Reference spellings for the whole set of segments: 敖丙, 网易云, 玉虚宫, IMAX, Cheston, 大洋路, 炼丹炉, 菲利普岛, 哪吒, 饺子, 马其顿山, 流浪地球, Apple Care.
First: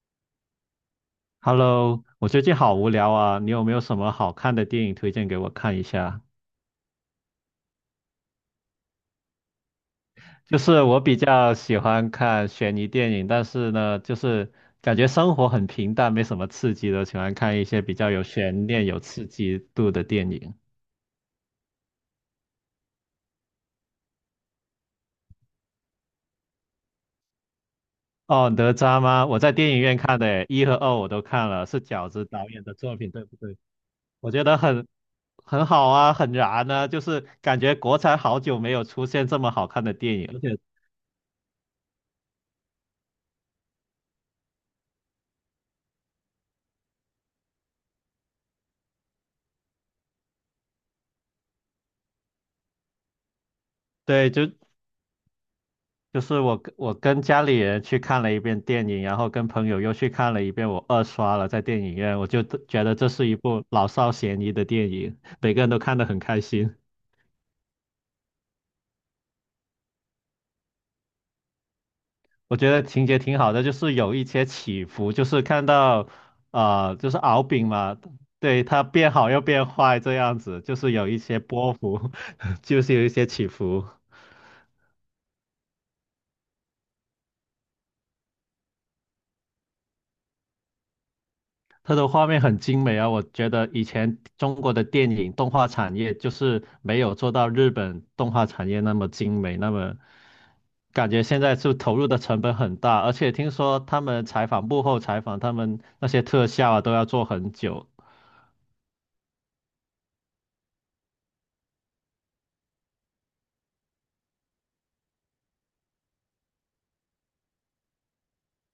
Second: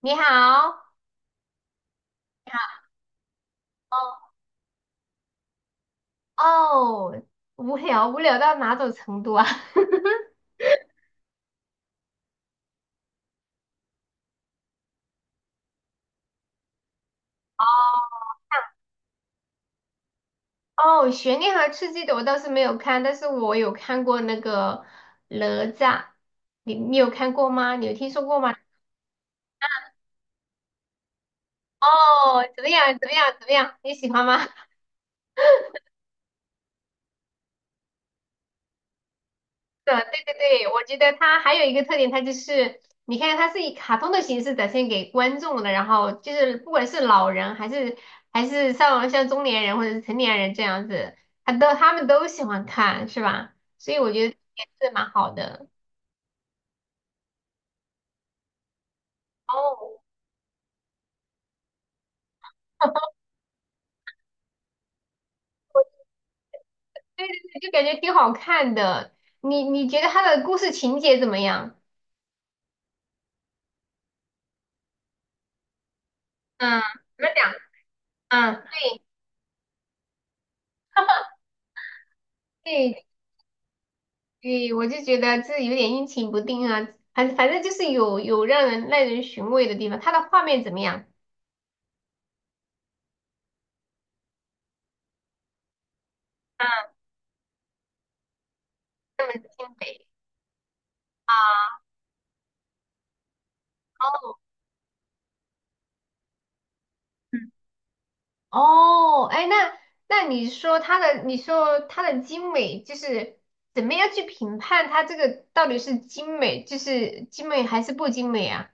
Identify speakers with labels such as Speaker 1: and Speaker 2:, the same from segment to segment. Speaker 1: 你好。
Speaker 2: Hello，我最近好无聊啊，你有没有什么好看的电影推荐给我看一下？
Speaker 1: 哦，无聊？无聊到哪种程度啊？
Speaker 2: 就是我比较喜欢看悬疑电影，但是呢，就是感觉生活很平淡，没什么刺激的，喜欢看一些比较有悬念、有刺激度的电影。
Speaker 1: 哦，悬念和刺激的我倒是没有看，但是我有看过那个哪吒，你有看过吗？你有听说过
Speaker 2: 哦，
Speaker 1: 吗？
Speaker 2: 哪吒吗？我在电影院看的诶，一和二我都看了，是饺子
Speaker 1: 哦，
Speaker 2: 导
Speaker 1: 怎
Speaker 2: 演
Speaker 1: 么
Speaker 2: 的作
Speaker 1: 样？怎
Speaker 2: 品，
Speaker 1: 么
Speaker 2: 对
Speaker 1: 样？
Speaker 2: 不
Speaker 1: 怎么
Speaker 2: 对？
Speaker 1: 样？你喜欢
Speaker 2: 我觉
Speaker 1: 吗？
Speaker 2: 得很好啊，很燃啊，就是感觉国产好久没有出现这么好看的
Speaker 1: 的，
Speaker 2: 电
Speaker 1: 对
Speaker 2: 影，
Speaker 1: 对
Speaker 2: 而且
Speaker 1: 对，我觉得它还有一个特点，它就是你看它是以卡通的形式展现给观众的，然后就是不管是老人还是还是像中年人或者是成年人这样子，他们都喜欢看，是吧？所以我觉
Speaker 2: 对，
Speaker 1: 得
Speaker 2: 就
Speaker 1: 也是蛮好的。
Speaker 2: 就是我跟家里人去看了一遍电影，然后跟朋友又
Speaker 1: 哦，
Speaker 2: 去看了一遍，我二刷了在电影院，我就觉得这是一部老少咸宜的电影，每个人都看得很开心。
Speaker 1: 对对对，就感觉挺好看的。你觉得它的故事情节怎么样？
Speaker 2: 我觉得情节挺好的，就是有一些起伏，就是看到
Speaker 1: 嗯，
Speaker 2: 就是
Speaker 1: 怎么
Speaker 2: 敖
Speaker 1: 讲？
Speaker 2: 丙嘛，
Speaker 1: 嗯，
Speaker 2: 对，他
Speaker 1: 对
Speaker 2: 变好又变坏这样子，就是有一些波幅，就是有
Speaker 1: 对
Speaker 2: 一些起伏。
Speaker 1: 对，我就觉得这有点阴晴不定啊，反正就是有让人耐人寻味的地方。它的画面怎么样？
Speaker 2: 它的画面很精美啊，我觉得以前中国的电影动画产业就是没有做到日本动画产业那么
Speaker 1: 那么
Speaker 2: 精美，
Speaker 1: 精
Speaker 2: 那么
Speaker 1: 美
Speaker 2: 感觉现在
Speaker 1: 啊！
Speaker 2: 是投入的成本很大，而且听说他们
Speaker 1: 哦，
Speaker 2: 采访幕后采访，他们那些特效啊都要做
Speaker 1: 嗯，
Speaker 2: 很久。
Speaker 1: 哦，哎，那你说它的，你说它的精美，就是怎么样去评判它这个到底是精美，就是精美还是不精美啊？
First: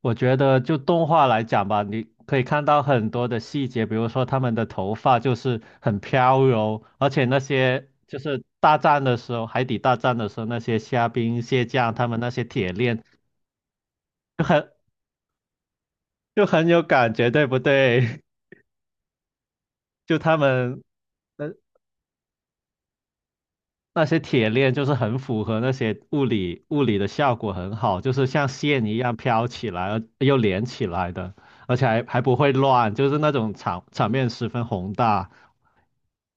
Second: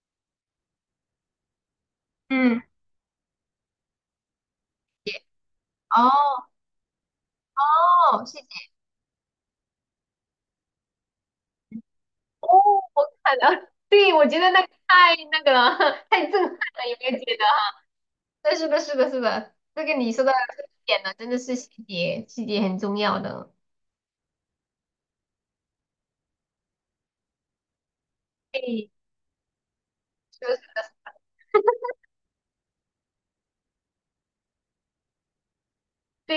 Speaker 2: 我觉得就动画来讲吧，你可以
Speaker 1: 嗯，
Speaker 2: 看到很多的细节，比如说他们的头发就是很
Speaker 1: 哦
Speaker 2: 飘柔，而且那些就
Speaker 1: 哦，谢
Speaker 2: 是
Speaker 1: 谢。
Speaker 2: 大战的时候，海底大战的时候，那些虾兵蟹将，他们那些
Speaker 1: 哦，
Speaker 2: 铁
Speaker 1: 我
Speaker 2: 链。
Speaker 1: 看了，对，我觉
Speaker 2: 就
Speaker 1: 得那个
Speaker 2: 很
Speaker 1: 太那个了，太震
Speaker 2: 就
Speaker 1: 撼
Speaker 2: 很有
Speaker 1: 了，有没
Speaker 2: 感
Speaker 1: 有
Speaker 2: 觉，
Speaker 1: 觉得？
Speaker 2: 对不对？
Speaker 1: 对，是的，是的，是的，这个 你
Speaker 2: 就
Speaker 1: 说的
Speaker 2: 他
Speaker 1: 这个
Speaker 2: 们
Speaker 1: 点了，真的
Speaker 2: 那
Speaker 1: 是细节，细节很重要的。
Speaker 2: 那些铁链，就是很符合那些物理的效果很好，就是像线
Speaker 1: 对，
Speaker 2: 一样飘起来，而又
Speaker 1: 是的，是
Speaker 2: 连起来
Speaker 1: 的，
Speaker 2: 的，而且还不会乱，就是那种场面十分宏大。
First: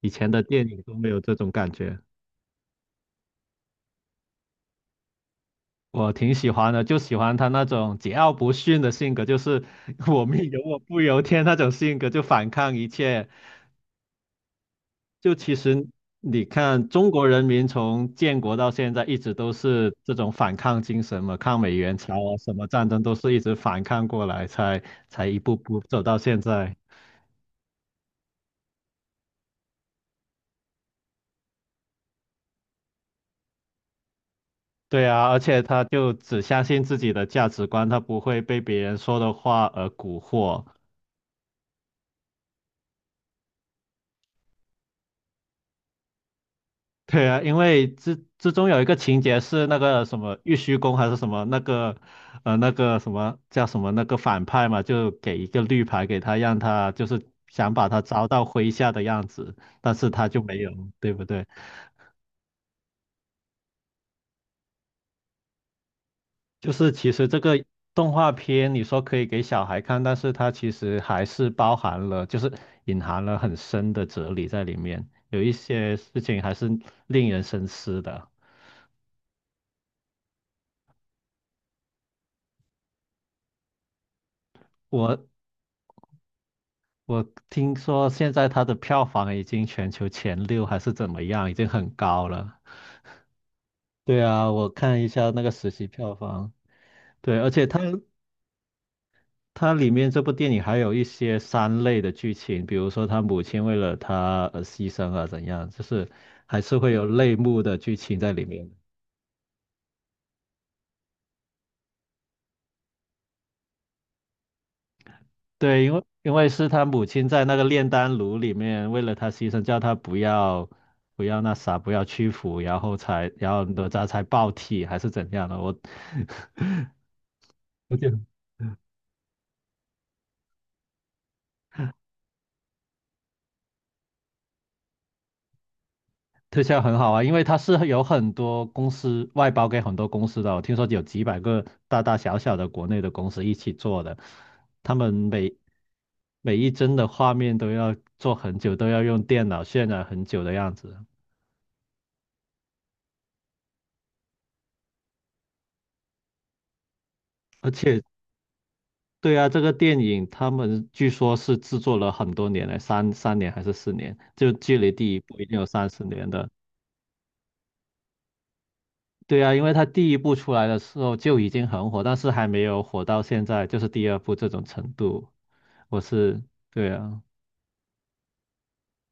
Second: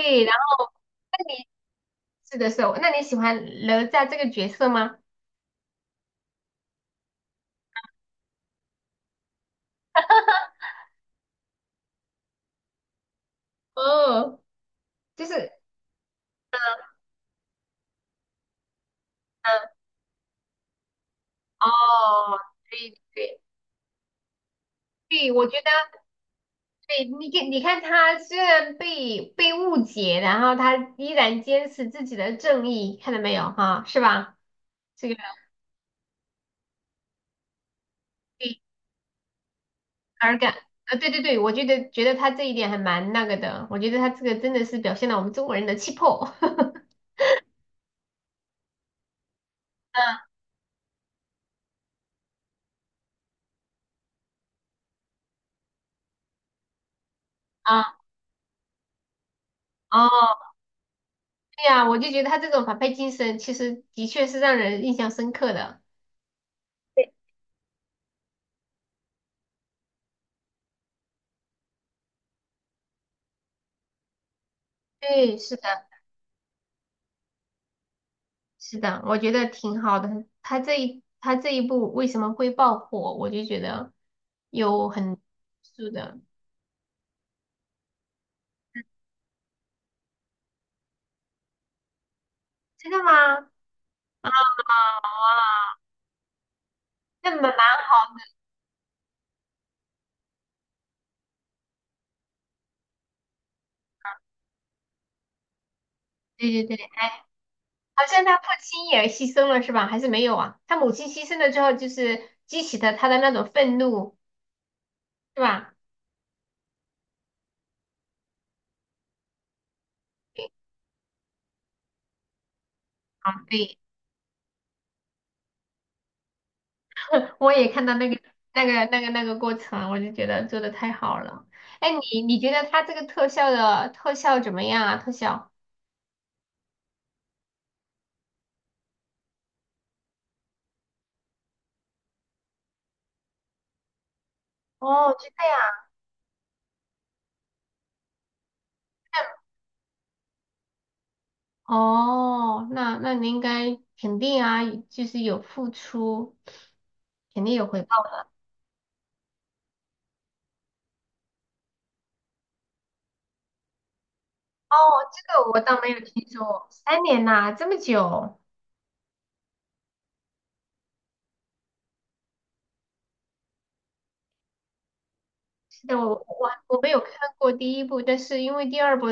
Speaker 2: 以前
Speaker 1: 然后
Speaker 2: 的电影都没有
Speaker 1: 那
Speaker 2: 这
Speaker 1: 你
Speaker 2: 种感觉，
Speaker 1: 是的时候，那你喜欢哪吒这个角色吗？
Speaker 2: 我挺喜欢的，就喜欢他那种桀骜不驯的性格，就是 我命由我不由天那种性格，就反抗一切，
Speaker 1: 哦，就是，
Speaker 2: 就其实你看，中国人民从建国到现在一直都
Speaker 1: 嗯，
Speaker 2: 是这种反抗精神嘛，抗
Speaker 1: 哦，
Speaker 2: 美援朝啊，什么战
Speaker 1: 对
Speaker 2: 争都是
Speaker 1: 对
Speaker 2: 一直反抗过来，才
Speaker 1: 对，
Speaker 2: 一
Speaker 1: 我
Speaker 2: 步
Speaker 1: 觉得，
Speaker 2: 步走到现在。
Speaker 1: 对，你看，你看他虽然被误解，然后他依然坚持自己的正义，看到没有哈，是吧？
Speaker 2: 对
Speaker 1: 这个。
Speaker 2: 啊，而且他就只相信自己的价值观，他不会被别人说的话而蛊
Speaker 1: 而感
Speaker 2: 惑。
Speaker 1: 啊，对对对，我觉得他这一点还蛮那个的，我觉得他这个真的是表现了我们中国人的气魄。
Speaker 2: 对啊，因为之中有一个情节是那个什么玉虚宫还是什么那个，那个什么叫什么那个反派嘛，就给一个绿牌给他，让他就是想把
Speaker 1: 啊，
Speaker 2: 他招到麾下的样子，但是他
Speaker 1: 哦，
Speaker 2: 就没有，对不对？
Speaker 1: 对呀，我就觉得他这种反派精神，其实的确是让人印象深刻的。
Speaker 2: 就是
Speaker 1: 对，
Speaker 2: 其实这个动画片你说可以给小孩看，但是它其实还是包含了，就是隐含了很深的哲理在里面，
Speaker 1: 对，
Speaker 2: 有一
Speaker 1: 是的，
Speaker 2: 些事情还是令人深思的。
Speaker 1: 是的，我觉得挺好的。他这一部为什么会爆火，我就觉得有很
Speaker 2: 我
Speaker 1: 是的，
Speaker 2: 我听说现在它的票房已经全球前六还是怎么样，已经很高了。
Speaker 1: 真的吗？啊，
Speaker 2: 对啊，我看一下那个实习票房。
Speaker 1: 那
Speaker 2: 对，
Speaker 1: 蛮
Speaker 2: 而
Speaker 1: 蛮
Speaker 2: 且它
Speaker 1: 好的。
Speaker 2: 它里面这部电影还有一些三类的剧情，比如说他母亲为了他而牺牲啊怎样，就是
Speaker 1: 对
Speaker 2: 还
Speaker 1: 对
Speaker 2: 是
Speaker 1: 对。
Speaker 2: 会有泪目的剧
Speaker 1: 好
Speaker 2: 情
Speaker 1: 像
Speaker 2: 在
Speaker 1: 他父
Speaker 2: 里面。
Speaker 1: 亲也牺牲了是吧？还是没有啊？他母亲牺牲了之后，就是激起的他的那种愤怒，是吧？
Speaker 2: 对，因为是他母亲在那个炼丹炉里面为了他牺牲，叫他不要那啥，不要屈服，然后才
Speaker 1: 啊，
Speaker 2: 然后
Speaker 1: 对，
Speaker 2: 哪吒才爆体还是怎样的？我
Speaker 1: 我也看到
Speaker 2: 我
Speaker 1: 那
Speaker 2: 觉
Speaker 1: 个
Speaker 2: 得
Speaker 1: 那个那个那个过程，我就觉得做的太好了。哎，你你觉得他这个特效的特效怎么样啊？特效？
Speaker 2: 特效很好啊，因为它是有很多公司外包给很多公司的哦，我听说有几百个大大小小的国内的公司一起做的，他
Speaker 1: 哦，
Speaker 2: 们
Speaker 1: 就这
Speaker 2: 每
Speaker 1: 样。
Speaker 2: 每一帧的画面都要做很久，都要用电脑渲染很久的样子。
Speaker 1: 哦，那你应该肯定啊，就是有付出，肯定有
Speaker 2: 而
Speaker 1: 回报
Speaker 2: 且
Speaker 1: 的。
Speaker 2: 对啊，这个电影他们据说是制作了很多年了，三年还是四年，就
Speaker 1: 哦，
Speaker 2: 距离第一
Speaker 1: 这
Speaker 2: 部已
Speaker 1: 个
Speaker 2: 经
Speaker 1: 我
Speaker 2: 有
Speaker 1: 倒
Speaker 2: 三
Speaker 1: 没有
Speaker 2: 四
Speaker 1: 听
Speaker 2: 年的。
Speaker 1: 说，3年呐，这么久。
Speaker 2: 对啊，因为他第一部出来的时候就已经很火，但是还没有火到现在，就是第二部这种程度。
Speaker 1: 是的，
Speaker 2: 我
Speaker 1: 我
Speaker 2: 是，
Speaker 1: 我我
Speaker 2: 对
Speaker 1: 没有看
Speaker 2: 啊，
Speaker 1: 过第一部，但是因为第二部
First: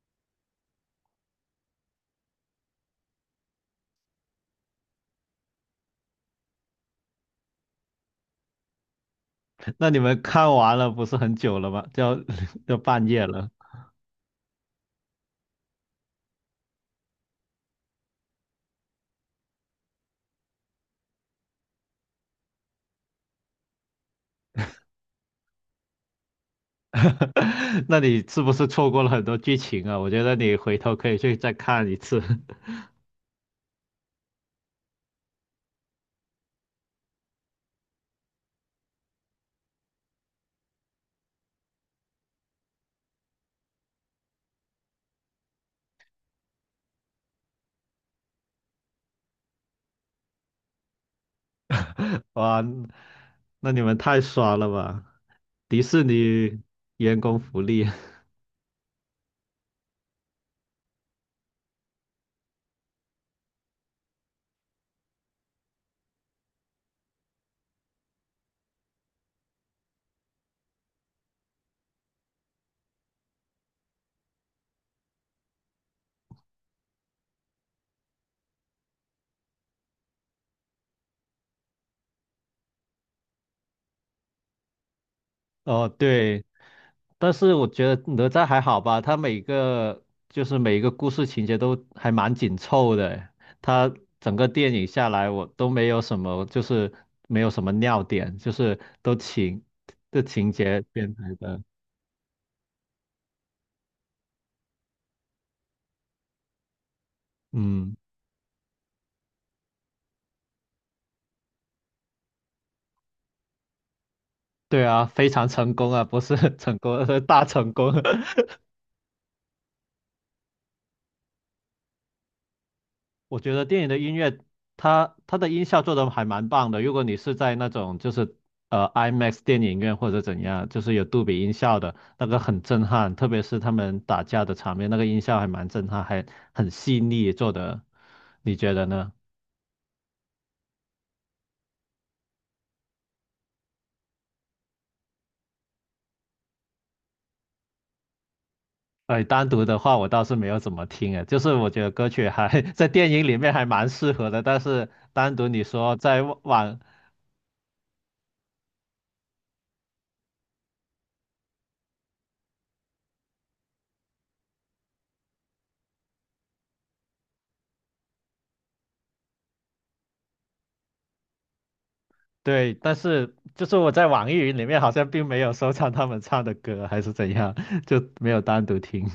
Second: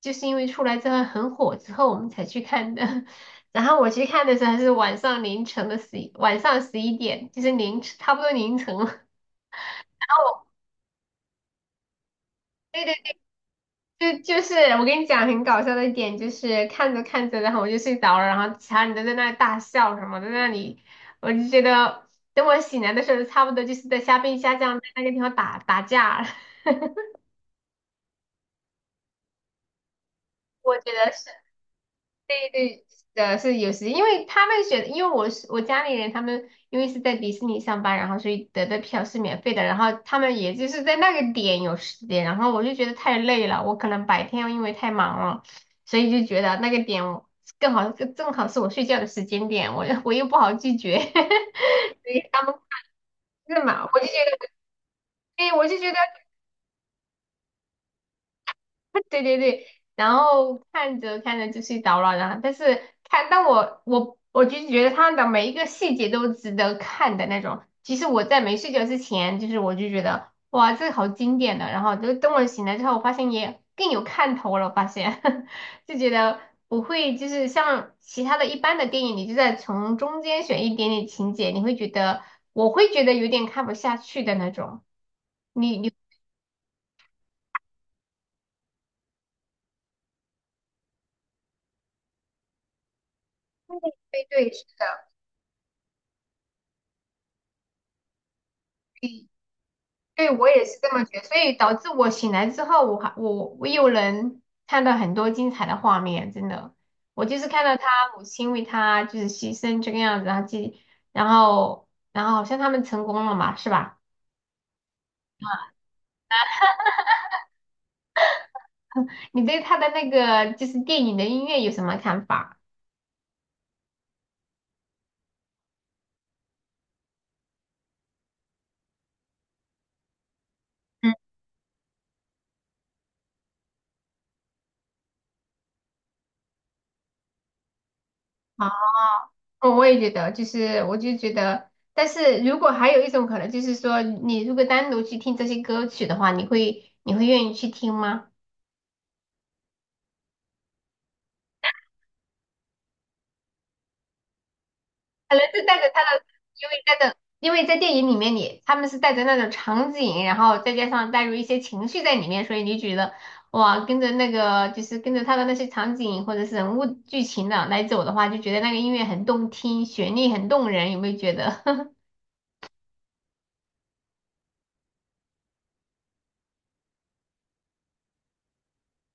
Speaker 1: 就是因为出来之后很火之后我们才去看的。然后我去看的时候还是晚上凌晨的11，晚上11点，就是凌晨差不多凌晨了。然
Speaker 2: 那你
Speaker 1: 后
Speaker 2: 们
Speaker 1: 我
Speaker 2: 看完了不是很久了吗？要
Speaker 1: 对对
Speaker 2: 半夜了，
Speaker 1: 对，就就是我跟你讲很搞笑的一点，就是看着看着，然后我就睡着了，然后其他人都在那里大笑什么的，在那里，我就觉得等我醒来的时候，差不多就是在虾兵虾将在那个地方打打架了
Speaker 2: 那你是不是错过了很多剧情啊？我觉得你回
Speaker 1: 我觉
Speaker 2: 头可
Speaker 1: 得
Speaker 2: 以
Speaker 1: 是。
Speaker 2: 去再看一次。
Speaker 1: 对 对，的，是有时，因为他们选，因为我是我家里人，他们因为是在迪士尼上班，然后所以得的票是免费的，然后他们也就是在那个点有时间，然后我就觉得太累了，我可能白天因为太忙了，所以就觉得那个点我更好，正好是我睡觉的时间点，我又不好拒绝，所 以他们
Speaker 2: 哇，
Speaker 1: 是
Speaker 2: 那你
Speaker 1: 嘛，
Speaker 2: 们
Speaker 1: 我就觉
Speaker 2: 太
Speaker 1: 得，
Speaker 2: 爽了吧！
Speaker 1: 哎，我就
Speaker 2: 迪
Speaker 1: 觉得。
Speaker 2: 士尼员工福利
Speaker 1: 对对对，然后看着看着就睡着了，但是，但我就是觉得他的每一个细节都值得看的那种。其实我在没睡觉之前，就是我就觉得哇，这个好经典的，然后就等我醒来之后，我发现也更有看头了，我发现 就觉得不会就是像其他的一般的电影，你就在从中间选一点点情节，你会觉得我会觉得有点看不下去的那种，你
Speaker 2: 哦，
Speaker 1: 你
Speaker 2: 对，但是我觉得哪吒还好吧，他每个就是每一个故事情节都还蛮紧凑的，他
Speaker 1: 会
Speaker 2: 整个
Speaker 1: 对。
Speaker 2: 电影下来我都没有什么，就是没有什么尿点，就是都
Speaker 1: 对，我
Speaker 2: 情
Speaker 1: 也是
Speaker 2: 节
Speaker 1: 这么
Speaker 2: 编
Speaker 1: 觉得，
Speaker 2: 排
Speaker 1: 所以
Speaker 2: 的，
Speaker 1: 导致我醒来之后，我还我我又能看到很多精彩的画面，真的。我就是看到他
Speaker 2: 嗯，
Speaker 1: 母亲为他就是牺牲这个样子，然后继然后然后好像他们成功了嘛，是吧？
Speaker 2: 对啊，非常成功啊，不是 成功，是大成功。
Speaker 1: 你对他的那个就是电影的音乐有什么看法？
Speaker 2: 我觉得电影的音乐，它的音效做的还蛮棒的。如果你是在那种就是IMAX 电影院或者怎样，就是有
Speaker 1: 嗯，
Speaker 2: 杜比音效的那个很震撼，特别是他们打架的场面，那个音效还蛮震撼，还很细腻做的。你
Speaker 1: 好，
Speaker 2: 觉得呢？
Speaker 1: 我也觉得，就是我就觉得，但是如果还有一种可能，就是说你如果单独去听这些歌曲的话，你会愿意去听吗？
Speaker 2: 哎，单独的话我倒是没有怎么听诶，就是我觉得歌曲还 在电影里面还蛮适合的，但是
Speaker 1: 可
Speaker 2: 单
Speaker 1: 能
Speaker 2: 独你
Speaker 1: 是带着
Speaker 2: 说
Speaker 1: 他的，因为带着，因为在电影里面你他们是带着那种场景，然后再加上带入一些情绪在里面，所以你觉得哇，跟着那个就是跟着他的那些场景或者是人物剧情的来走的话，就觉得那个音乐很动听，旋律很动人，有没有觉得？
Speaker 2: 对，但是就是我在网易云里面好像并没有收藏他们唱的歌，还是怎样，就没有单独听。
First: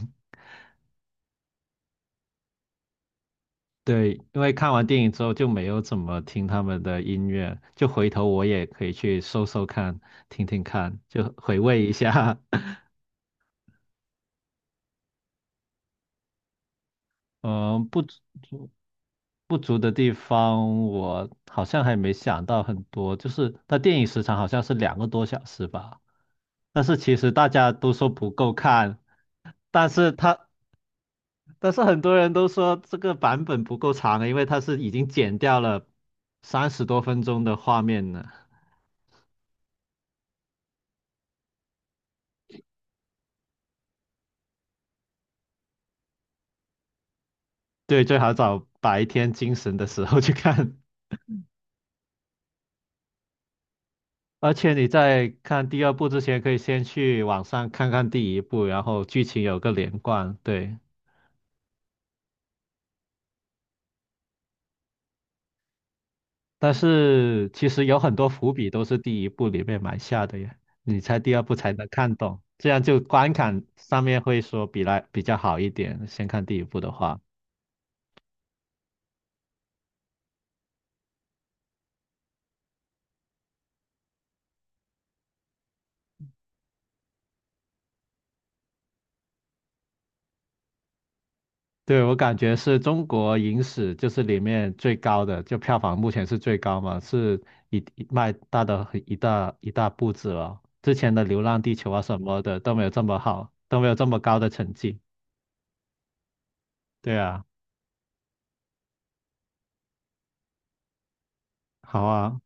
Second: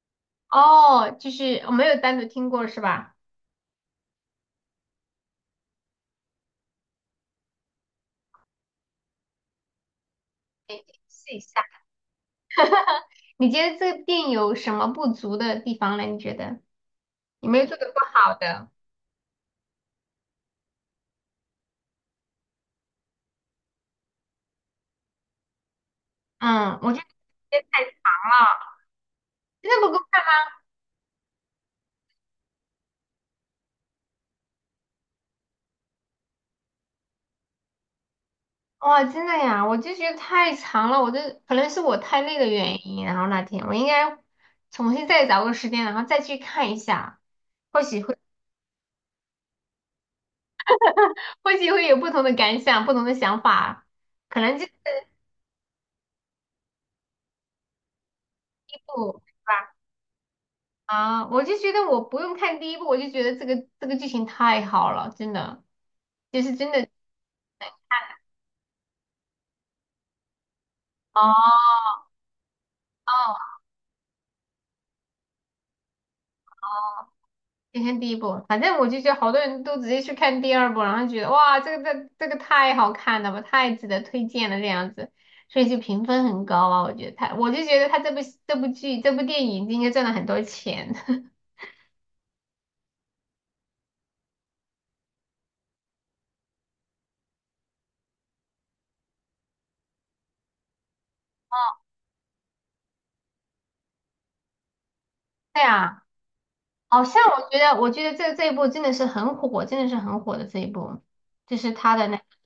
Speaker 1: 哦，就是我没有单独听过是吧？
Speaker 2: 对，因为看完电影之后就没有怎么听他们的音乐，就回头我也可以去搜搜看，听听
Speaker 1: 哎，
Speaker 2: 看，就
Speaker 1: 试一
Speaker 2: 回
Speaker 1: 下，
Speaker 2: 味一下。
Speaker 1: 你觉得这个电影有什么不足的地方呢？你觉得有没有做
Speaker 2: 嗯，
Speaker 1: 的不
Speaker 2: 不足
Speaker 1: 好的？
Speaker 2: 不足的地方，我好像还没想到很多，就是它电影时长好像是2个多小时吧，
Speaker 1: 嗯，
Speaker 2: 但
Speaker 1: 我
Speaker 2: 是
Speaker 1: 觉得时
Speaker 2: 其实大
Speaker 1: 间
Speaker 2: 家
Speaker 1: 太长
Speaker 2: 都说不够
Speaker 1: 了，
Speaker 2: 看。
Speaker 1: 真的
Speaker 2: 但
Speaker 1: 不够。
Speaker 2: 是它但是很多人都说这个版本不够长了，因为它是已经剪掉了30多分钟的画面了。
Speaker 1: 哇，真的呀，我就觉得太长了，我就可能是我太累的原因，然后那天我应该重新再找个时间，然后再去看一下，或许
Speaker 2: 对，
Speaker 1: 会
Speaker 2: 最好找白天精神的时候去看。
Speaker 1: 或许会有不同的感想，不同的想法，可
Speaker 2: 而
Speaker 1: 能就是
Speaker 2: 且你在看第二部之前，可以先去网上看看第一部，
Speaker 1: 这
Speaker 2: 然后
Speaker 1: 部
Speaker 2: 剧
Speaker 1: 是
Speaker 2: 情有个
Speaker 1: 吧？
Speaker 2: 连贯。对，
Speaker 1: 啊，我就觉得我不用看第一部，我就觉得这个剧情太好了，真的，就是真
Speaker 2: 但
Speaker 1: 的，
Speaker 2: 是其实有很多伏笔都是第一部里面埋下的呀。你
Speaker 1: 哦
Speaker 2: 猜第二部才能
Speaker 1: 哦
Speaker 2: 看懂，这样就观感上面会说比来比较好一点。先看第一部的
Speaker 1: 哦。
Speaker 2: 话。
Speaker 1: 先看第一部，反正我就觉得好多人都直接去看第二部，然后觉得哇，这个太好看了吧，太值得推荐了这样子，所以就评分很高啊。我觉得他，我就觉得他这部电影应该赚了很多钱。
Speaker 2: 对，我感觉是中国影史就是里面最高的，就票房目前是最高嘛，是一迈大的很一大一大步子了。之前的《流浪地球》啊什么的都没有这么好，都没有这么高的成绩。
Speaker 1: 对啊，好
Speaker 2: 对
Speaker 1: 像
Speaker 2: 啊，
Speaker 1: 我觉得这一部真的是很火，真的是很火的这一部，就是他
Speaker 2: 好
Speaker 1: 的那
Speaker 2: 啊，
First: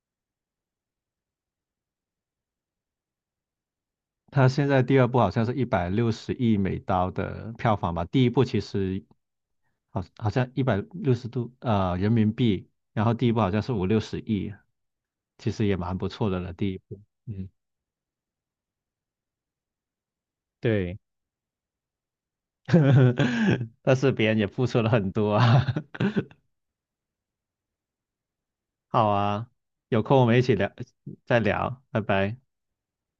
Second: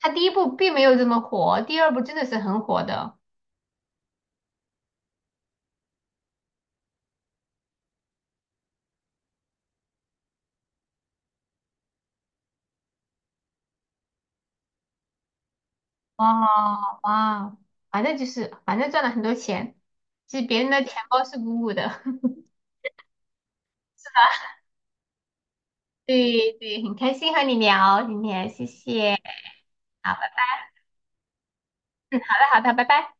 Speaker 1: 他第一部并没有这么火，第二部真的是很火的。
Speaker 2: 它现在第二部好像是160亿美刀的票房吧，第一部其实好像一百六十度人民币，然后第一部好像是五六十亿，其实也蛮不错的了，第一
Speaker 1: 哇，
Speaker 2: 部。嗯。
Speaker 1: 哇，反正就是反正赚了很多钱，其实别人的
Speaker 2: 对。
Speaker 1: 钱包是鼓鼓的。
Speaker 2: 但是别人也付出了很多啊。
Speaker 1: 对对，很开心和你聊今天，谢
Speaker 2: 好
Speaker 1: 谢。
Speaker 2: 啊，有
Speaker 1: 好，
Speaker 2: 空我们一起聊，再聊，拜
Speaker 1: 嗯，好
Speaker 2: 拜。
Speaker 1: 的好的，拜拜。